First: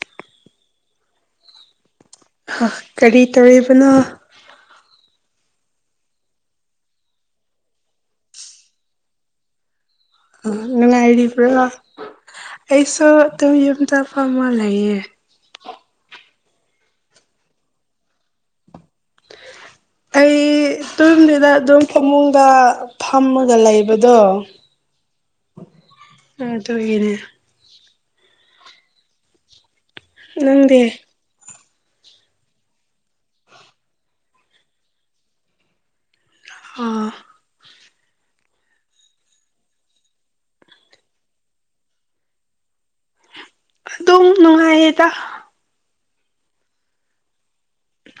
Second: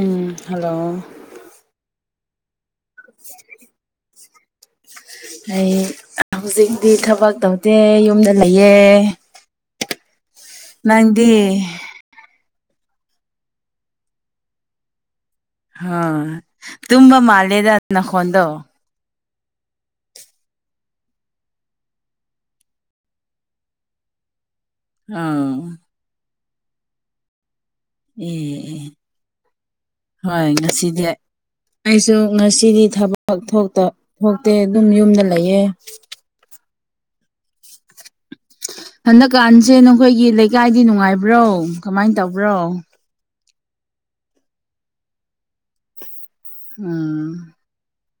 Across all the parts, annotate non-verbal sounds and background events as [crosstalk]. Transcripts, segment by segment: ꯎꯝ hello ꯀꯔꯤ ꯇꯧꯔꯤꯕꯅꯣ ꯑꯩ ꯍꯧꯖꯤꯛꯇꯤ ꯊꯕꯛ ꯇꯧꯗꯦ ꯌꯨꯝꯗ ꯂꯩꯌꯦ ꯅꯨꯡꯉꯥꯏꯔꯤꯕ꯭ꯔꯣ ꯅꯪꯗꯤ ꯑꯩꯁꯨ ꯑꯗꯨꯝ ꯌꯨꯝꯗ ꯐꯝꯃ ꯂꯩꯌꯦ ꯑ ꯇꯨꯝꯕ ꯃꯥꯜꯂꯦꯗ ꯅꯈꫭꯟꯗꫭ ꯑꯩ ꯇꯣꯝꯗꯦꯗ ꯑꯗꯨꯝ ꯐꯃꯨꯡꯗ ꯐꯝꯃꯒ ꯂꯩꯕꯗꯣ ꯑꯥ ꯑꯗꯨꯒꯤꯅꯦ ꯑꯦ ꯑꯦ ꯍꯣꯏ ꯅꯪꯗꯤ ꯉꯁꯤꯗꯤ ꯑꯩꯁꯨ ꯉꯁꯤꯗꯤ ꯊꯕꯛ ꯊꫭꯛꯇ ꯊꯣꯛꯇꯦ ꯑꯗꯨꯝ ꯌꯨꯝꯗ ꯂꯩꯌꯦ ꯑꯥ ꯍꯟꯗꯛꯀꯥꯟꯁꯦ ꯅꯈꯣꯏꯒꯤ ꯂꯩꯀꯥꯏꯗꯤ ꯅꯨꯡꯉꯥꯏꯕ꯭ꯔꯣ ꯀꯃꯥꯏ ꯇꯧꯕ꯭ꯔꯣ ꯑꯗꯨꯝ ꯅꯨꯡꯉꯥꯏꯌꯦꯗ ꯎꯝ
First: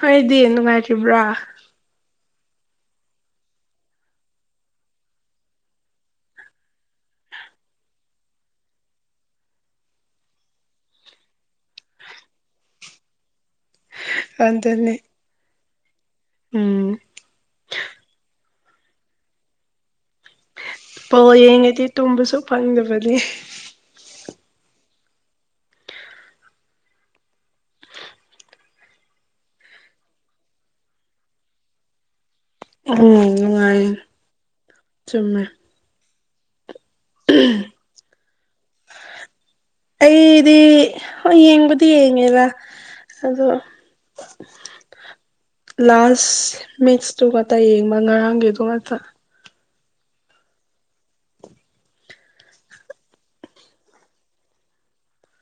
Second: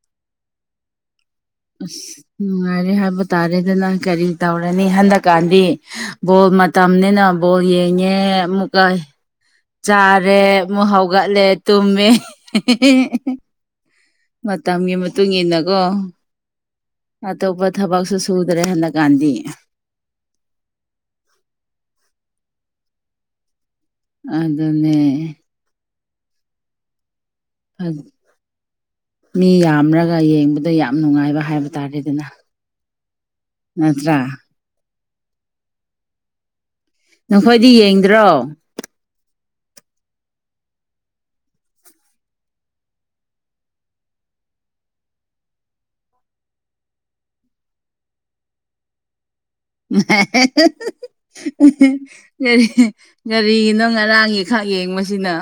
ꯅꫭꯏꯗꯤ ꯅꯨꯡꯉꯥꯏꯔꯤꯕ꯭ꯔꯥ ꯑꯁ ꯅꯨꯡꯉꯥꯏꯔꯦ ꯍꯥꯏꯕ ꯇꯥꯔꯦꯗꯅ ꯀꯔꯤ ꯇꯧꯔꯅꯤ ꯍꯟꯗꯛꯀꯥꯟꯗꯤ ꯕꫭꯜ ꯃꯠ ꯇꯝꯅꯤꯅ ꯕꯣꯜ ꯌꯦꯡꯉꯦ ꯑꯃꯨꯛꯀꯥꯏ ꯆꯥꯔꯦ ꯑꯃꯨꯛ ꯍꯧꯒꯠꯂꯦ ꯇꯨꯝꯃꯦ ꯃꯇꯝꯒꯤ ꯑꯗꯨꯅꯦ ꯃꯇꯨꯡ ꯏꯟꯅꯀꯣ ꯎꯝ ꯑꯇꯣꯞꯄ ꯊꯕꯛꯁꯨ ꯁꯨꯗ꯭ꯔꯦ ꯍꯟꯗꯛꯀꯥꯟꯗꯤ ꯄ ꯌꯦꯡꯉꯗꯤ ꯇꯨꯝꯕꯁꯨ ꯐꯪꯗꯕꯅꯤ ꯑꯗꯨ ꯑꯗꯨꯅꯅꯦ ꯃꯤ ꯌꯥꯝꯔꯒ ꯌꯦꯡꯕꯗꯣ ꯌꯥꯝ ꯅꯨꯡꯉꯥꯏꯕ ꯍꯥꯏꯕ ꯇꯥꯔꯦꯗꯅ ꯎꯝ ꯅꯨꯡꯉꯥꯏꯌꯦ ꯅꯠꯇ꯭ꯔꯥ ꯆꯨꯝꯃꯦ ꯅꯈꯣꯏꯗꯤ ꯌꯦꯡꯗ꯭ꯔꯣ ꯑꯩꯗꯤ ꯍ ꯌꯦꯡꯕꯨꯗꯤ ꯌꯦꯡꯉꯦꯕ ꯑꯗꯣ ꯂꯥꯁ ꯃꯤꯠꯁꯇꯨ ꯉꯥꯛꯇ ꯌꯦꯡꯕ ꯉꯔꯥꯡꯒꯤꯗꯨ ꯉꯥꯛꯇ ꯃ ꯀꯔꯤ ꯀꯒꯥꯔꯤꯒꯤꯅꯣ ꯉꯔꯥꯡꯒꯤ ꯈꯛ ꯌꯦꯡꯕꯁꯤꯅ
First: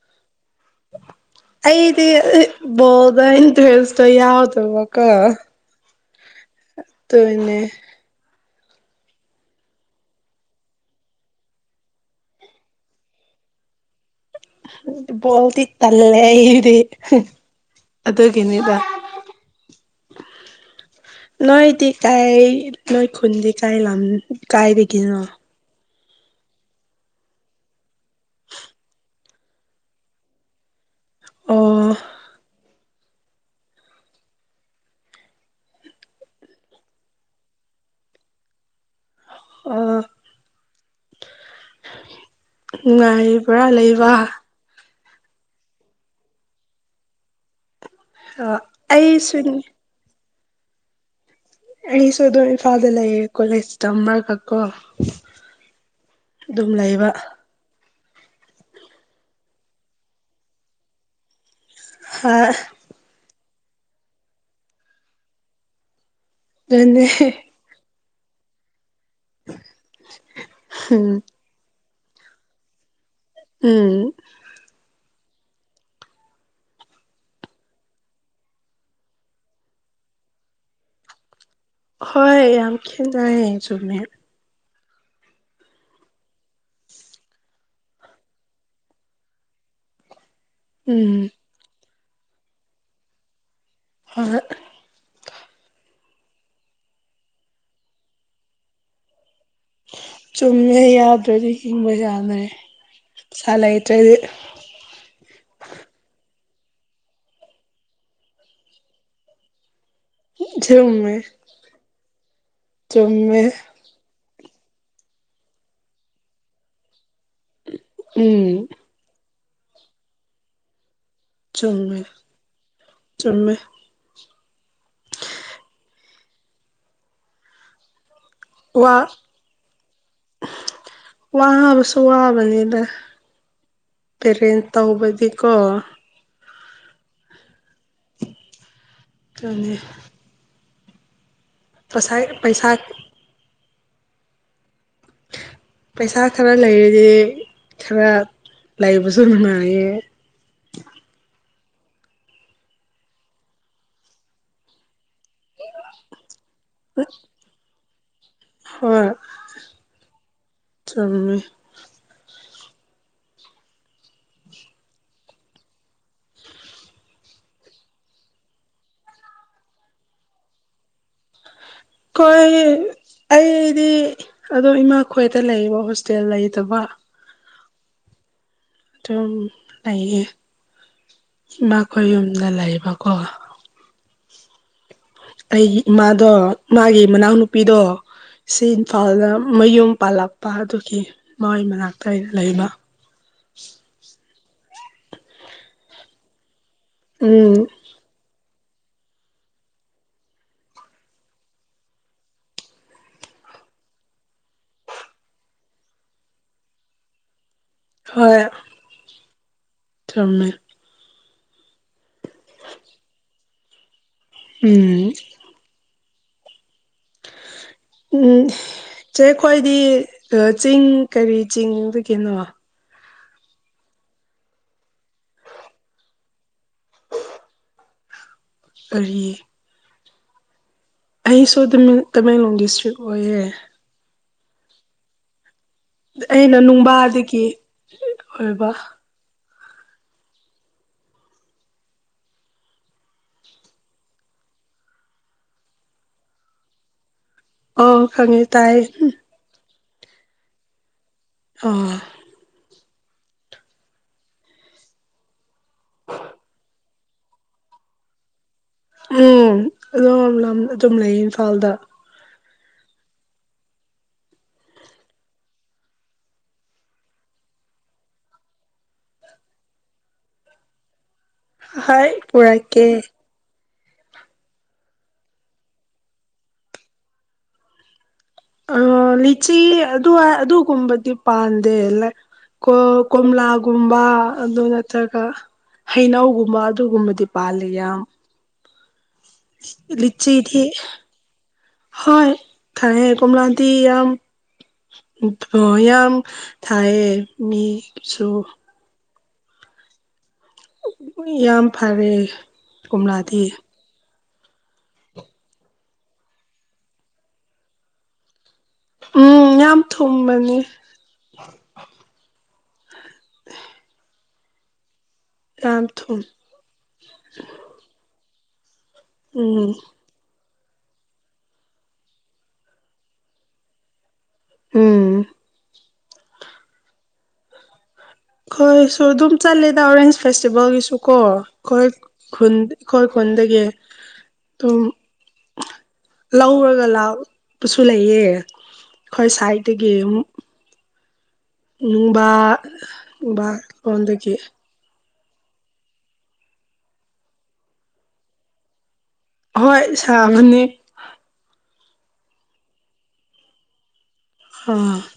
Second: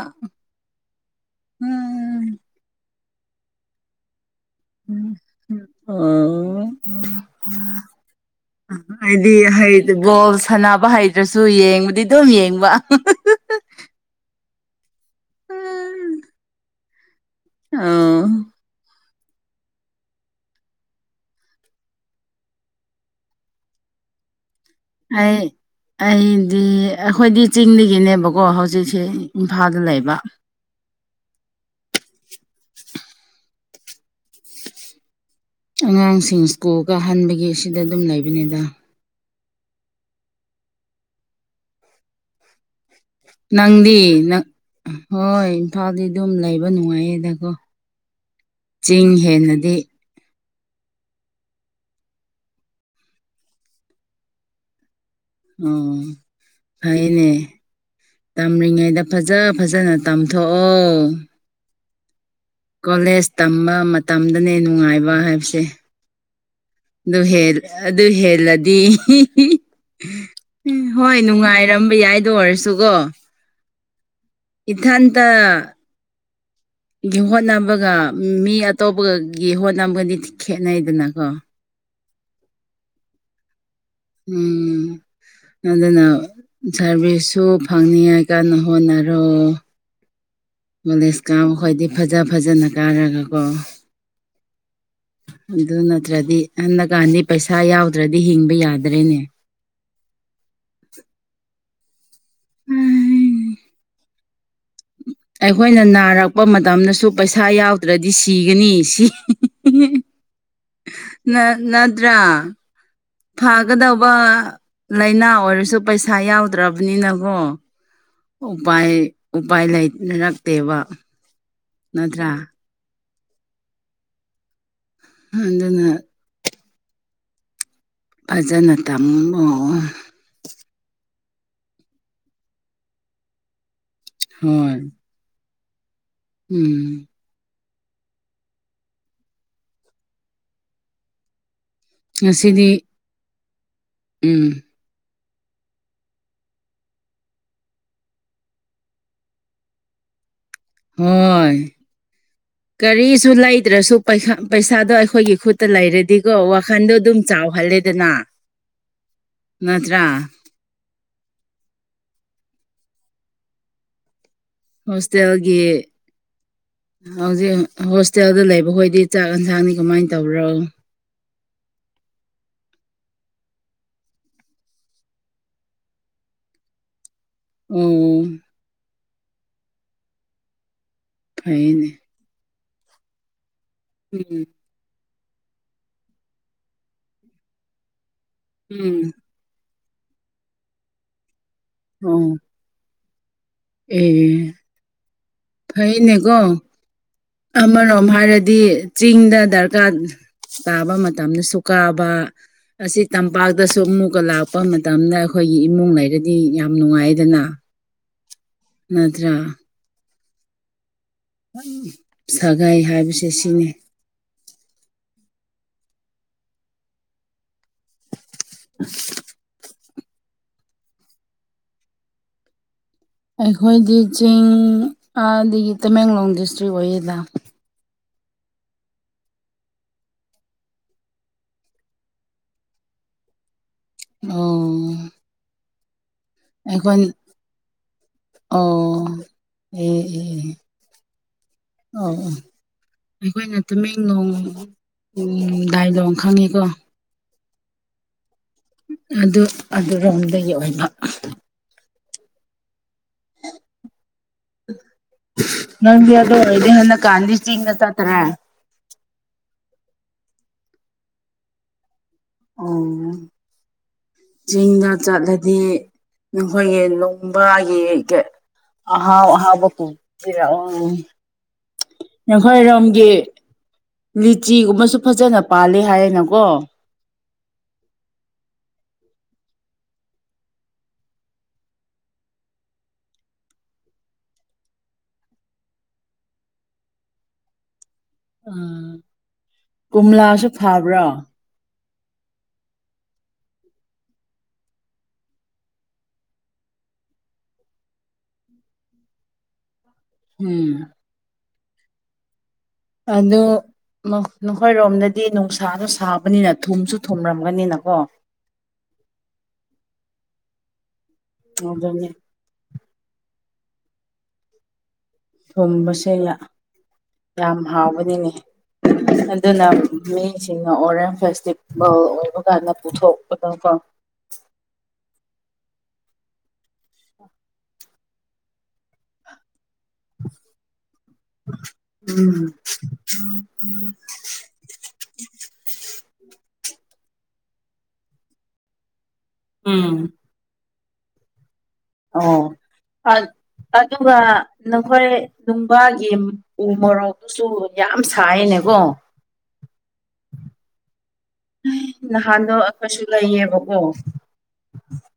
ꯑꯩꯗꯤ ꯣꯗ ꯏꯟꯇꯦꯁ ꯌꯥꯎꯗ ꯃꯈꯀ ꯑꯣ ꯇꯅꯦ ꯍꯥꯏꯗꯤ ꯕꯣꯜ ꯁꯥꯟꯅꯕ ꯍꯩꯗ꯭ꯔꯁꯨ ꯌꯦꯡꯕꯗꯤ ꯑꯗꯨꯝ ꯌꯦꯡꯕ ꯕꯣꯜꯗꯤꯤ ꯇꯜꯂꯦ ꯑꯩꯗꯤ ꯑꯣ ꯑꯗꯨꯒꯤꯅꯤ ꯗ ꯅꯣꯏꯗꯤ ꯀꯥꯏ ꯅꯣꯏ ꯈꯨꯗꯤ ꯀꯥꯏ ꯂꯝ ꯀꯥꯏ ꯍꯥꯏ ꯑꯩꯗꯤ ꯑꯩꯈꯣꯏꯗꯤ ꯆꯤꯡꯗꯒꯤꯅꯦꯕꯀꯣ ꯍꯧꯖꯤꯛꯁꯦ ꯏꯝꯐꯥꯜꯗ ꯂꯩꯕ ꯑꯣ ꯑꯉꯥꯡꯁꯤꯡ ꯁ꯭ꯀꯨꯜꯒ ꯍꯟꯕꯒꯤ ꯑꯁꯤꯗ ꯑꯗꯨꯝ ꯂꯩꯕꯅꯤꯗ ꯑ ꯅꯨꯡꯉꯥꯏ ꯅꯪꯗꯤꯪ ꯍꯣꯏ ꯏꯝꯐꯥꯜꯗꯤ ꯑꯗꯨꯝ ꯂꯩꯕ ꯅꯨꯡꯉꯥꯏꯌꯦꯗꯀꯣ ꯆꯤꯡ ꯑꯩꯁꯨꯅꯤ ꯍꯦꯟꯅꯗꯤ ꯑꯩꯁꯨ ꯑꯗꯨꯝ ꯏꯝꯐꯥꯜꯗ ꯂꯩꯌꯦ ꯀꯣꯂꯦꯖ ꯇ ꯑꯃꯔ ꯈꯛꯀꯣ ꯑꯣ ꯐꯥꯏꯅꯦ ꯇꯝꯔꯤꯉꯩꯗ ꯐꯖ ꯐꯖꯅ ꯇꯥꯝꯊꯣꯛꯑꯣ ꯍꯥ ꯀꯣꯂꯦꯖ ꯇꯝꯕ ꯃꯇꯝꯗꯅꯦ ꯅꯨꯡꯉꯥꯏꯕ ꯍꯥꯏꯕꯁꯦ ꯑꯗꯨꯅꯦ ꯑꯗꯨ ꯑꯗꯨ ꯍꯦꯜꯂꯗꯤ ꯎꯝ ꯍꯣꯏ ꯅꯨꯡꯉꯥꯏꯔꯝ ꯌꯥꯏꯗꯣ ꯑꯣꯏꯔꯁꯨꯒꯣ ꯎꯝ ꯏꯊꯇ ꯒꯤ ꯍꯣꯠꯅꯕꯒ ꯃꯤ ꯑꯇꯣꯞꯄꯒꯒꯤ ꯍꯣꯠꯅꯕꯒꯗꯤ ꯈꯦꯠꯅꯩꯗꯅꯀꯣ ꯍꯣꯏ ꯌꯥꯝ ꯈꯦꯅꯩꯦ ꯆꯨꯝꯃꯦ ꯎꯝ ꯑꯗꯨꯅ ꯁꯥꯔꯚꯤꯁꯁꯨ ꯐꯪꯅꯤꯉ ꯀꯟꯅ ꯍꯣꯠꯅꯔꯣ ꯅꯣꯂꯦꯖ ꯎꯝ ꯀꯥ ꯈꯣꯏꯗꯤ ꯐꯖ ꯐꯖꯅ ꯀꯥꯔꯒꯀꯣ ꯍ ꯑꯗꯨ ꯅꯠꯇ꯭ꯔꯗꯤ ꯍꯗꯀꯥꯟꯗꯤ ꯄꯩꯁꯥ ꯌꯥꯎꯗ꯭ꯔꯗꯤ ꯍꯤꯡꯕ ꯌꯥꯗ꯭ꯔꯦꯅꯦ ꯆꯨꯝꯃꯦ ꯌꯥꯗ꯭ꯔꯗꯤ ꯍꯤꯡꯕ ꯌꯥꯗ꯭ꯔꯦ ꯄꯩꯥ ꯂꯩꯇ꯭ꯔꯗꯤ ꯑꯩꯈꯣꯏꯅ ꯅꯥꯔꯛꯄ ꯃꯇꯝꯗꯁꯨ ꯄꯩꯁꯥ ꯌꯥꯎꯗ꯭ꯔꯗꯤ ꯁꯤꯒꯅꯤ ꯁꯤ ꯏ ꯔꯝꯃꯦ ꯅꯗ꯭ꯔꯥ ꯐꯒꯗꯧꯕ ꯂꯥꯏꯅꯥ ꯑꯣꯏꯔꯁꯨ ꯄꯩꯁꯥ ꯌꯥꯎꯗ꯭ꯔꯕꯅꯤꯅꯀꯣ ꯎꯝ ꯎꯄꯥꯏ ꯎꯄꯥꯏ ꯂꯩꯅꯔꯛꯇꯦꯕ ꯆꯨꯝꯃꯦ ꯆꯨꯝꯃꯦ [inaudible] ꯐꯖꯅ ꯋꯥ ꯇꯝꯃꯣ ꯋꯥꯕꯁꯨ ꯋꯥꯕꯅꯤꯗ ꯄꯦꯔꯦꯟ ꯍꯣꯏ ꯇꯧꯕꯗꯤꯀꯣ ꯎꯝ ꯈꯪꯉꯦ ꯄꯁꯥꯏ ꯉꯁꯤꯗꯤ ꯄꯩꯁꯥ ꯎꯝ ꯄꯩꯁꯥ ꯈꯔ ꯂꯩꯔꯗꯤ ꯈꯔ ꯂꯩꯕꯁꯨ ꯅꯨꯡꯉꯥꯏꯌꯦ ꯍꯣꯏ ꯀꯒꯥꯔꯤꯁꯨ ꯂꯩꯗ꯭ꯔꯁꯨ ꯄꯩꯁꯥꯗꯣ ꯑꯩꯈꯣꯏꯒꯤ ꯈꯨꯠꯇ ꯂꯩꯔꯗꯤ ꯀꯣ ꯋꯥꯈꯟꯗꯣ ꯑꯗꯨꯝ ꯆꯥꯎꯍꯜꯂꯦꯗꯅ ꯍꯣꯏ ꯅꯠꯇ꯭ꯔ ꯆꯨꯝꯃꯦ ꯍꯣꯁꯇꯦꯜꯒꯤ ꯍꯧꯖꯤꯛ ꯍꯣꯁꯇꯦꯜꯗ ꯂꯩꯕꯈꯣꯏꯗꯤ ꯆꯥꯛ ꯌꯦꯟꯁꯥꯡꯗꯤ ꯀꯃꯥꯏꯅ ꯇꯧꯕꯔꯣ ꯀꯩ ꯑꯩꯗꯤ ꯑꯗꯣ ꯏꯃꯥ ꯈꯣꯏꯗ ꯂꯩꯕ ꯍꯣꯁꯇꯦꯜ ꯂꯩꯇꯕ ꯎꯝ ꯑꯗꯨꯝ ꯂꯩꯌꯦ ꯏꯃꯥ ꯐꯩꯅꯦ ꯈꯣꯏ ꯌꯨꯝꯗ ꯂꯩꯕꯀꯣ ꯎꯝ ꯑꯩꯒꯤ ꯏꯃꯥꯗꯣ ꯃꯥꯒꯤ ꯃꯅꯥꯎꯅꯨꯄꯤꯗꯣ ꯁꯤ ꯎꯝ ꯏꯝꯐꯥꯜꯗ ꯃꯌꯨꯝ ꯄꯥꯜꯂꯛꯄ ꯑꯗꯨꯒꯤ ꯃꯥꯏ ꯃꯅꯥꯛꯇ ꯑꯩꯅ ꯂꯩꯕ ꯎꯝ ꯐꯩꯅꯦꯀꯣ ꯎꯝ ꯑꯃꯔꯣꯝ ꯍꯥꯏꯔꯗꯤ ꯆꯤꯡꯗ ꯗꯔꯀꯥꯔ ꯇꯥꯕ ꯃꯇꯝꯗꯁꯨ ꯀꯥꯕ ꯑꯁꯤ ꯇꯝꯄꯥꯛꯇꯁꯨ ꯑꯃꯨꯛꯀ ꯂꯥꯛꯄ ꯃꯇꯝꯗ ꯑꯩꯈꯣꯏꯒꯤ ꯏꯃꯨꯡ ꯂꯩꯔꯗꯤ ꯌꯥꯝ ꯅꯨꯡꯉꯥꯏꯗꯅ ꯍꯣꯏ ꯅꯠꯇ꯭ꯔꯥ ꯊꯔꯝꯃꯦ ꯁꯥꯒꯥꯏ ꯍꯥꯏꯕꯁꯦ ꯁꯤꯅꯤ ꯎꯝ ꯎꯝ ꯆꯦ ꯈ꯭ꯋꯣꯏꯗꯤ ꯆꯤꯡ ꯀꯔꯤ ꯆꯤꯡꯗꯒꯤꯅꯣ ꯑꯩꯈꯣꯏꯗꯤ ꯆꯤꯡ ꯑꯗꯒꯤ ꯇꯃꯦꯡꯂꯣꯡ ꯗꯤꯁꯇ꯭ꯔꯤꯛ ꯑꯣꯏꯌꯦꯗ ꯀꯔꯤ ꯑꯩꯁꯨ ꯇꯃꯦꯡꯂꯣꯡ ꯗꯤꯁꯇ꯭ꯔꯤꯛ ꯑꯣꯏꯌꯦ ꯑꯣ ꯑꯩꯅ ꯑꯩꯈꯣꯏ ꯅꯨꯡꯕꯥꯗꯒꯤ ꯑꯣꯏꯕ ꯑꯣ ꯑꯦ ꯑꯦ ꯑꯣ ꯑꯣ ꯑꯩꯈꯣꯏꯅ ꯇꯨꯃꯦꯡꯂꯣꯡ ꯗꯥꯏꯂꯣꯡ ꯈꯪꯉꯤꯀꯣ ꯑꯣ ꯈꯪꯉꯦ ꯇꯥꯏ ꯑꯗꯨ ꯑꯗꯨꯔꯣꯝꯗꯒꯤ ꯑꯣꯏꯕ ꯑꯥ ꯅꯪꯗꯤ ꯑꯗꯣ ꯑꯣꯏꯗꯤ ꯍꯟꯗꯛ ꯀꯥꯟꯗꯁꯤ ꯏꯁ ꯇ꯭ꯔ ꯎꯝ ꯑꯗꯨꯝ ꯑꯗꯨꯝ ꯂꯩꯌꯦ ꯏꯝꯐꯥꯜꯗ ꯑꯣ ꯆꯤꯡꯗ ꯆꯠꯂꯗꯤ ꯅꯈꯣꯏꯒꯤ ꯅꯣꯡꯕꯥꯒꯤ ꯑꯥ ꯍꯥꯎ ꯍꯥꯎꯕ ꯄꯨꯕꯤꯔꯛ ꯑꯣ ꯍꯣꯏ ꯄꯨꯔꯛꯀꯦ ꯌꯥꯈꯣꯏꯔꯝꯒꯤ ꯂꯤꯆꯤꯒꯨꯝꯕꯁꯨ ꯐꯖꯅ ꯄꯥꯜꯂꯤ ꯍꯥꯏꯔꯅꯀꯣ ꯑ ꯂꯤꯆꯤ ꯑꯗꯨꯋꯥꯏ ꯑꯗꯨꯒꯨꯝꯕꯗꯤ ꯄꯥꯟꯗꯦ ꯂꯥꯏ ꯀꫭ ꯀꯣꯝꯂꯥꯒꯨꯝꯕ ꯑꯗꯨ ꯅꯠꯇ꯭ꯔꯒ ꯍꯩꯅꯧꯒꯨꯝꯕ ꯑꯗꯨꯒꯨꯝꯕꯗꯤ ꯄꯥꯜꯂꯤ ꯌꯥꯝ꯫ ꯎ ꯀꯣꯝꯂꯥꯁꯨ ꯂꯤꯆꯤꯗꯤ ꯊꯥꯕ꯭ꯔꯣ꯫ ꯍꯣꯏ ꯊꯥꯌꯦ ꯀꯣꯝꯂꯗꯤ ꯌꯥꯝ꯫ [inaudible] ꯌꯥꯝ ꯊꯥꯏꯌꯦ ꯃꯤꯒꯤꯁꯨ꯫ ꯎꯝ꯫ ꯎꯏ ꯌꯥꯝ ꯐꯔꯦ꯫ ꯑꯗꯣ ꯀꯣꯝꯂꯥꯗꯤ ꯅ ꯅꯈꯣꯏꯔꯣꯝꯗꯗꯤ ꯅꯨꯡꯁꯥꯗꫭ ꯁꯥꯕꯅꯤꯅ ꯊꯨꯝꯁꯨ ꯊꯨꯝꯔꯝꯒꯅꯤꯅꯀꯣ꯫ ꯎꯝ ꯌꯥꯝ ꯊꯨꯝꯕꯅꯤ꯫ ꯑꯗꯨꯅꯤ꯫ ꯌꯥꯝ ꯊꯨꯝꯕꯁꯦ ꯊꯨꯝ ꯌꯥꯝ ꯍꯥꯎꯕꯅꯤꯅꯦ ꯑꯗꯨꯅ ꯎꯝ ꯃꯤꯁꯤꯡꯅ ꯑꯣꯔꯦꯟꯁ ꯐꯦꯁꯇꯤꯚꯦꯜ ꯑꯣꯏꯕ ꯀꯥꯟꯗ ꯄꯨꯊꯣꯛꯄꯗꫭꯀꫭ꯫ ꯎꯝ꯫ ꯈꫭꯏꯁꯨ ꯑꯗꯨꯝ ꯆꯠꯂꯦꯗ ꯑꯣꯔꯦꯟꯖ ꯐꯦꯁꯇꯤꯚꯦꯜꯒꯤꯁꯨ ꯀꯣ ꯈꫭꯏ꯫ ꯎꯝ ꯈꯨꯟ ꯈꫭꯏ ꯈꯨꯟꯗꯒꯤ ꯑꯗꯨꯝ ꯂꯧꯔꯒ ꯂꯥꯛꯄꯁꯨ ꯂꯩꯌꯦ꯫ ꯈꯣꯏ ꯎꯝ ꯁꯥꯏꯠꯇꯒꯤ ꯝ ꯅꯨꯡꯕꯥ ꯑꯣ ꯅꯨꯡꯕꯥ ꯑꯗꯨꯒ ꯂꯣꯟꯗꯒꯤ ꯅꯈꯣꯏ ꯅꯨꯡꯕꯥꯒꯤ ꯎ ꯃꯣꯔꯣꯛꯁꯨ ꯌꯥꯝ ꯁꯥꯏꯅꯦꯀꯣ꯫ ꯍꯣꯏ ꯁꯥꯕꯅꯤ꯫ ꯅꯍꯥꯟꯗꯣ ꯑꯩꯈꯣꯏꯁꯨ ꯂꯩꯌꯦꯕꯀꯣ꯫ ꯍꯥ꯫ [inaudible]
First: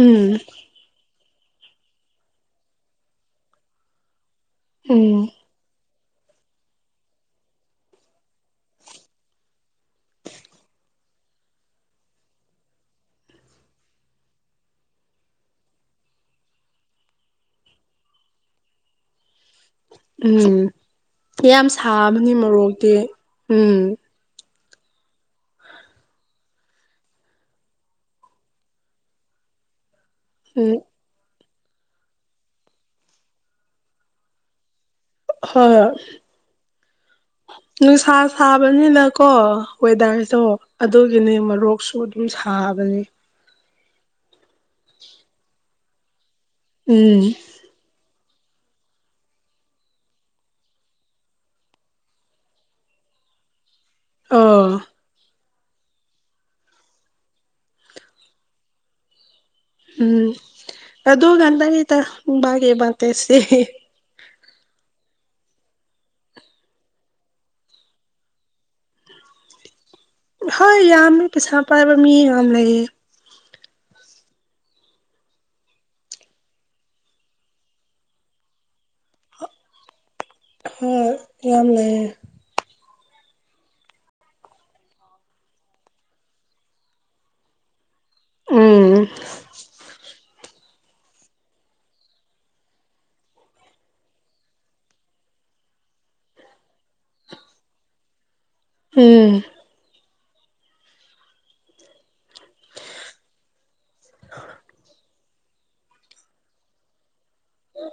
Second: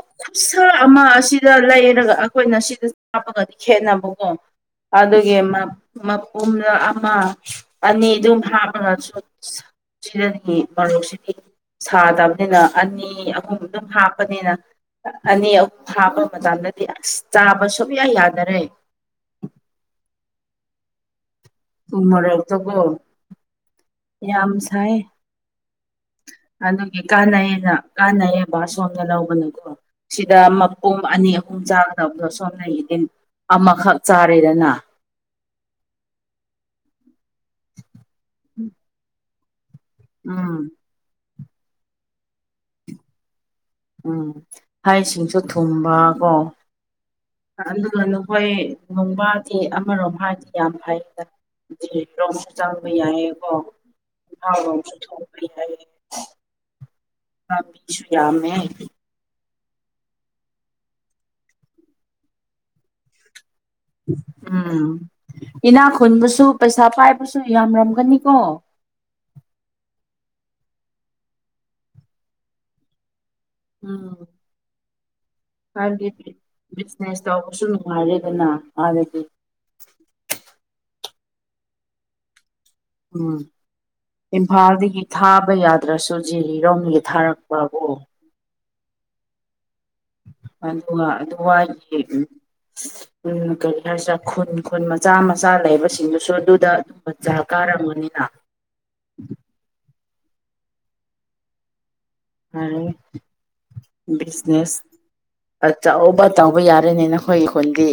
ꯎꯝ ꯑꯃ ꯑꯁꯤꯗ ꯂꯩꯔꯒ ꯑꯈꯣꯏꯅ ꯁꯤꯗ ꯆꯥꯕꯒꯗꯤ ꯈꯦꯠꯅꯕꯀꯣ꯫ ꯎꯝ ꯑꯗꯨꯒꯤ ꯃꯞ ꯃꯄꯨꯝ ꯑꯃ ꯑꯅꯤ ꯑꯗꯨꯝ ꯍꯥꯞ [inaudible] ꯁꯥꯗꯕꯅꯤꯅ ꯑꯅꯤ ꯑꯍꯨꯝ ꯑꯗꯨꯝ ꯍꯥꯞꯄꯅꯤꯅ ꯑꯅꯤ ꯑꯍꯨꯝ ꯊꯥꯕ ꯃꯇꯝꯗꯗꯤ ꯑꯁ ꯆꯥꯕ ꯁꯨꯛꯌꯥ ꯌꯥꯗꯔꯦ꯫ ꯎꯝ ꯌꯥꯝ ꯎ ꯁꯥꯕꯅꯤ ꯃꯣꯔꯣꯛꯇꯤ ꯃꯣꯔꯣꯛꯇꯣꯀꯣ ꯎꯝ꯫ ꯌꯥꯝ ꯁꯥꯌꯦ꯫ ꯑꯗꯨꯒꯤ ꯀꯥꯅꯩꯅ ꯀꯥꯅꯩꯌꯦꯕ ꯑꯁꯣꯝꯗ ꯂꯧꯕꯅꯀꯣ꯫ ꯁꯤꯗ ꯎꯝ ꯃꯄꯨꯝ ꯑꯅꯤ ꯑꯍꯨꯝ ꯆꯥꯒꯗꯕꯗꯣ ꯁꯣꯝꯗꯒꯤꯗꯤ ꯑꯃꯈꯛ ꯆꯥꯔꯦꯗꯅ꯫ ꯍꯣꯏ ꯅꯨꯡꯁꯥ ꯁꯥꯕꯅꯤꯅꯀꯣ ꯋꯦꯗꯔꯗꯣ ꯎꯝ ꯑꯗꯨꯒꯤꯅꯦ ꯃꯔꯣꯛꯁꯨ ꯑꯗꯨꯝ ꯁꯥꯕꯅꯤ꯫ ꯎꯝ ꯍꯩꯁꯤꯡꯁꯨ ꯊꯨꯝꯕꯥ ꯀꯣ꯫ ꯎꯝ꯫ ꯑꯗꯨꯒ ꯅꯈꯣꯏ ꯅꯣꯡꯕꯥꯗꯤ ꯑꯃꯔꯣꯝ ꯍꯥꯏꯔꯗꯤ ꯌꯥꯝ ꯐꯩꯗ꯫ [inaudible] ꯑꯣ ꯂꯝꯕꯤꯁꯨ ꯌꯥꯝꯃꯦ꯫ ꯎꯝ ꯑꯗꯒꯟꯇꯅꯤꯇ ꯅꯨꯡꯕꯥꯒꯤ ꯑꯦꯠꯕꯥꯟꯇꯦꯁꯗꯤ꯫ ꯎꯝ ꯏꯅꯥ ꯈꯨꯟꯕꯁꯨ ꯄꯩꯁꯥ ꯄꯥꯏꯕꯁꯨ ꯌꯥꯝꯔꯝꯒꯅꯤꯀꯣ꯫ ꯍꯣꯏ ꯌꯥꯝꯃꯦ ꯄꯩꯁꯥ ꯄꯥꯏꯕ ꯃꯤ ꯌꯥꯝ ꯂꯩꯌꯦ꯫ ꯎꯝ꯫ ꯍꯥꯏꯕꯗꯤ ꯕꯤꯖꯤꯅꯦꯁ ꯇꯧꯕꯁꯨ ꯅꯨꯡꯉꯥꯏꯔꯦꯗꯅ ꯑꯥꯗꯗꯤ꯫ ꯍꯣꯏ ꯌꯥꯝ ꯂꯩꯌꯦ꯫ ꯎꯝ꯫ ꯏꯝꯐꯥꯜꯗꯒꯤ ꯊꯥꯕ ꯌꯥꯗ꯭ꯔꯁꯨ ꯖꯤꯔꯤꯔꯣꯝꯗꯒꯤ ꯊꯥꯔꯛꯄꯕꯣ꯫ ꯎꯝ꯫ ꯑꯗꯨꯒ ꯑꯗꯨ ꯋꯥꯏꯒꯤ ꯎꯝ ꯎꯝ ꯀꯔꯤ ꯍꯥꯏꯁꯤꯔ ꯈꯨꯟ ꯈꯨꯟ ꯃꯆꯥ ꯃꯆꯥ ꯂꯩꯕꯁꯤꯡꯗꯨꯁꯨ ꯑꯗꯨꯗ ꯑꯗꯨꯝ ꯃꯖꯥ ꯀꯥꯔꯝ ꯃꯅꯤꯅ ꯎꯝ ꯍꯥꯏ ꯕꯤꯁꯅꯦꯁ ꯑꯆꯧꯕ ꯇꯧꯕ ꯌꯥꯔꯦꯅꯦ ꯅꯈ ꯈꯣꯏꯒꯤ ꯈꯨꯟꯗꯤ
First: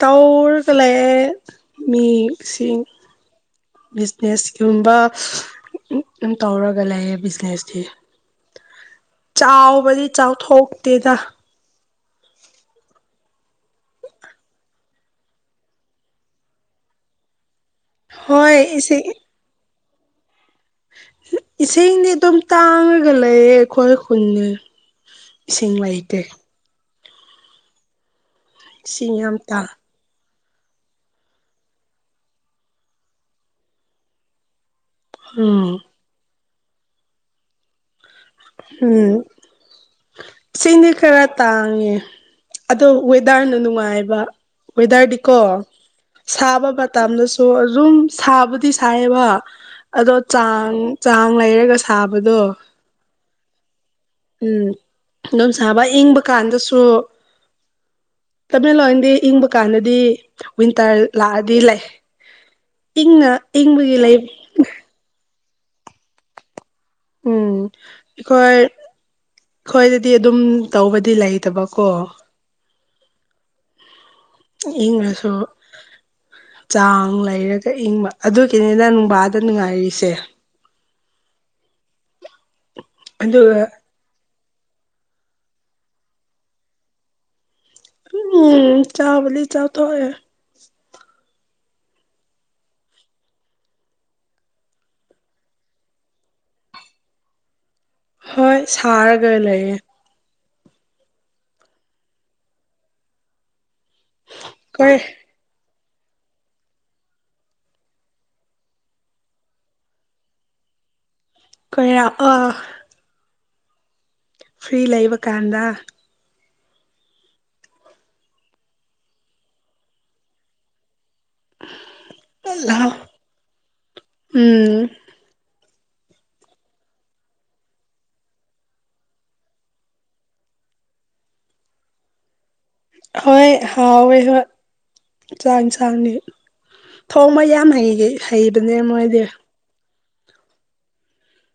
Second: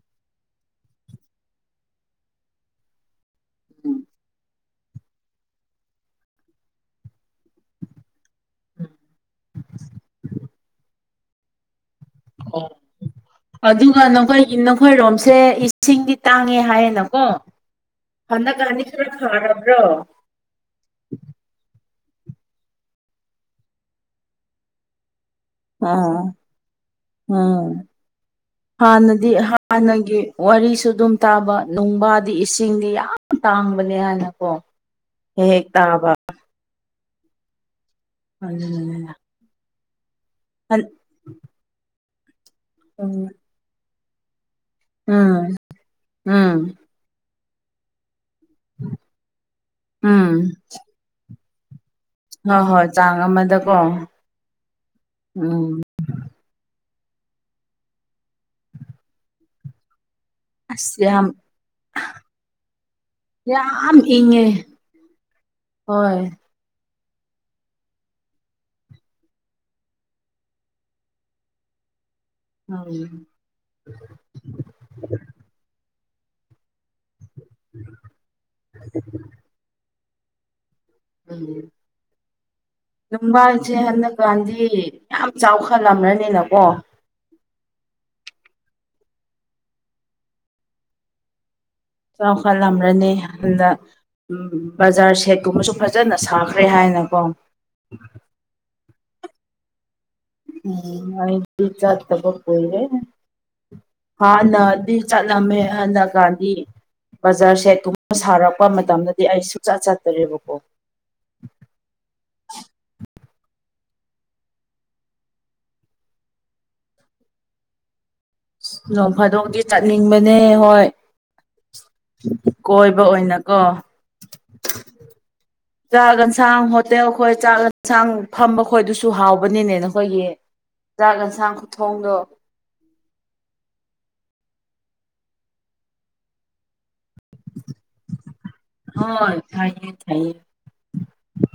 ꯇꯧꯔꯒ ꯂꯩ ꯃꯤꯁꯤꯡ ꯕꯤꯖꯅꯦꯁꯀꯤ ꯀꯨꯝꯕ ꯎꯝ ꯇꯧꯔꯒ ꯂꯩꯌꯦ ꯕꯤꯖꯅꯦꯁꯇꯤ ꯆꯥꯎꯕꯗꯤ ꯆꯥꯎꯊꯣꯛꯇꯦꯗ [inaudible] ꯑꯗꯨꯒ ꯅꯈꯣꯏꯒꯤ ꯅꯈꯣꯏꯔꯣꯝꯁꯦ ꯏꯁꯤꯡꯗꯤ ꯇꯥꯡꯉꯦ ꯍꯥꯏꯌꯦꯅꯀꯣ ꯍꯣꯏ ꯍꯟꯗꯛꯀ ꯑꯅꯤ ꯏꯁꯤꯡ ꯈꯔ ꯐꯔꯕ꯭ꯔꯣ ꯏꯁꯤꯡꯗꯤ ꯑꯗꯨꯝ ꯇꯥꯡꯉꯒ ꯂꯩꯌꯦ ꯑꯈꯣꯏ ꯈꯨꯟꯗꯤ ꯏꯁꯤꯡ ꯂꯩꯇꯦ ꯑꯣ ꯑꯣ ꯏꯁꯤꯡ ꯍꯥꯟꯅꯗꯤ ꯌꯥꯝ ꯇꯥꯡ ꯍꯥꯟꯅꯒꯤ ꯋꯥꯔꯤꯁꯨ ꯑꯗꯨꯝ ꯇꯥꯕ ꯅꯨꯡꯕꯥꯗꯤ ꯏꯁꯤꯡꯗꯤ ꯌꯥꯝ ꯇꯥꯡꯕꯅꯦ ꯍꯥꯏꯅꯀꯣ ꯍꯦꯛ ꯍꯦꯛ ꯎꯝ ꯇꯥꯕ ꯑꯗꯨꯅꯅꯤꯗ ꯁꯤꯡꯗꯤ ꯈꯔ ꯇꯥꯡꯉꯦ ꯑꯗꯣ ꯎꯝ ꯋꯦꯗꯔꯅ ꯅꯨꯡꯉꯥꯏꯕ ꯋꯦꯗꯔꯗꯤꯀꯣ ꯎꯝ ꯎꯝ ꯁꯥꯕ ꯃ ꯇꯝꯗꯁꯨ ꯑꯗꯨꯝ ꯁꯥꯕꯨꯗꯤ ꯁꯥꯏꯌꯦꯕ ꯑꯗꯣ ꯎꯝ ꯆꯥꯡ ꯆꯥꯡ ꯂꯩꯔꯒ ꯁꯥꯕꯗꯣ ꯍꯣꯏ ꯍꯣꯏ ꯆꯥꯡ ꯑꯃꯗꯀꯣ ꯎꯝ ꯗꯨꯝ ꯎꯝ ꯁꯥꯕ ꯏꯪꯕ ꯀꯥꯟꯗꯁꯨ ꯇꯃꯦꯜꯂꯣꯟꯗꯤ ꯏꯪꯕ ꯀꯥꯟꯗꯗꯤ ꯑꯁ ꯋꯤꯟꯇꯔ ꯌꯥꯝ ꯂꯥꯛꯑꯗꯤ ꯂꯩ ꯏꯪꯅ ꯏꯪꯕꯒꯤ ꯌꯥꯝ ꯂꯩ ꯏꯪꯉꯦ ꯍꯣꯏ ꯎꯝ ꯑꯩꯈꯣꯏ ꯈꯣꯏꯗꯗꯤ ꯑꯗꯨꯝ ꯇꯧꯕꯗꯤ ꯂꯩꯇꯕꯀꯣ ꯎꯝ ꯏꯪꯔꯁꯨ ꯆꯥꯡ ꯂꯩꯔꯒ ꯏꯪꯕ ꯑꯗꯨꯒꯤꯅꯤꯗ ꯅꯨꯡꯕꯥꯗ ꯅꯨꯡꯉꯥꯏꯔꯤꯁꯦ ꯎꯝ ꯑꯗꯨꯒ ꯅꯨꯡꯕꯥꯁꯦ ꯍꯟꯗꯛ ꯥꯀꯥꯟꯗꯤ ꯌꯥꯝ ꯆꯥꯎꯈꯠꯂꯝꯔꯅꯤꯅꯀꯣ ꯎꯝ ꯆꯥꯕꯂꯤ ꯆꯥꯊꯣꯛ ꯑꯦ ꯆꯥꯎꯈꯠ ꯂꯝꯔꯅꯤ ꯍꯟꯗꯛ ꯎꯝ ꯕꯖꯥꯔ ꯁꯦꯠ ꯀꯨꯝꯕꯁꯨ ꯐꯖꯅ ꯁꯥꯈ꯭ꯔꯦ ꯍꯥꯏꯅꯀꯣ ꯍꯣꯏ ꯁꯥꯔꯒ ꯂꯩꯌꯦ ꯎꯝ ꯃꯣꯏꯗꯤ ꯆꯠꯇꯕ ꯀꯨꯏꯔꯦ ꯍꯥꯟꯅꯗꯤ ꯀꯣꯏ ꯆꯠ ꯂꯝꯃꯦ ꯍꯟꯗꯛ ꯀꯥꯟꯗꯤ ꯕꯖꯥꯔ ꯁꯦꯠ ꯀꯨꯝꯕ ꯁꯥꯔꯛꯄ ꯃꯇꯝꯗꯗꯤ ꯑꯩ ꯁꯨꯡꯆꯠ ꯆꯠꯇ꯭ꯔꯦꯕꯀꯣ ꯀꯌꯥ ꯑ ꯐ꯭ꯔꯤ ꯂꯩꯕ ꯀꯥꯟꯗ ꯅꯣꯡ ꯐꯥꯗꯣꯛꯇꯤ ꯆꯠꯅꯤꯡꯕꯅꯦ ꯍꯣꯏ ꯂꯥꯛꯑꯣ ꯀꯣꯏꯕ ꯑꯣꯏꯅꯀꯣ ꯎꯝ ꯆꯥꯛ ꯑꯟꯁꯥꯡ ꯍꯣꯇꯦꯜ ꯈꯣꯏ ꯆꯥꯛ ꯑꯟꯁꯥꯡ ꯐꯝꯕ ꯈꯣꯏꯗꯨꯁꯨ ꯍꯥꯎꯕꯅꯤꯅꯦ ꯅꯈꯣꯏꯒꯤ ꯆꯥꯛ ꯑꯟꯁꯥꯡ ꯈꯨꯊꯣꯡꯗꯣ ꯍꯣꯏ ꯍꯥꯎꯑꯦ ꯍꯣꯏ ꯆꯥꯛ ꯏꯟꯁꯥꯡꯗꯤ ꯊꯣꯡꯕ ꯌꯥꯝ ꯍꯩꯌꯦ ꯍꯩꯕꯅꯦ ꯃꯣꯏꯗꯤ ꯊꯥꯏꯌꯦ ꯊꯩꯌꯦ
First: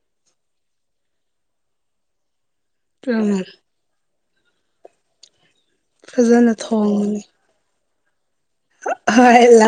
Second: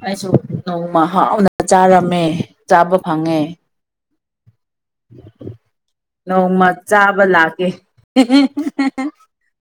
ꯑꯩꯁꯨ ꯅꯣꯡꯃ ꯍꯥꯎꯅ ꯆꯥꯔꯝꯃꯦ ꯆꯥꯕ ꯎꯝ ꯐꯪꯉꯦ ꯐꯖꯅ ꯅꯣꯡꯃ ꯊꯣꯡꯕꯅꯤ ꯆꯥꯕ ꯂꯥꯛꯀꯦ ꯍꯣꯏ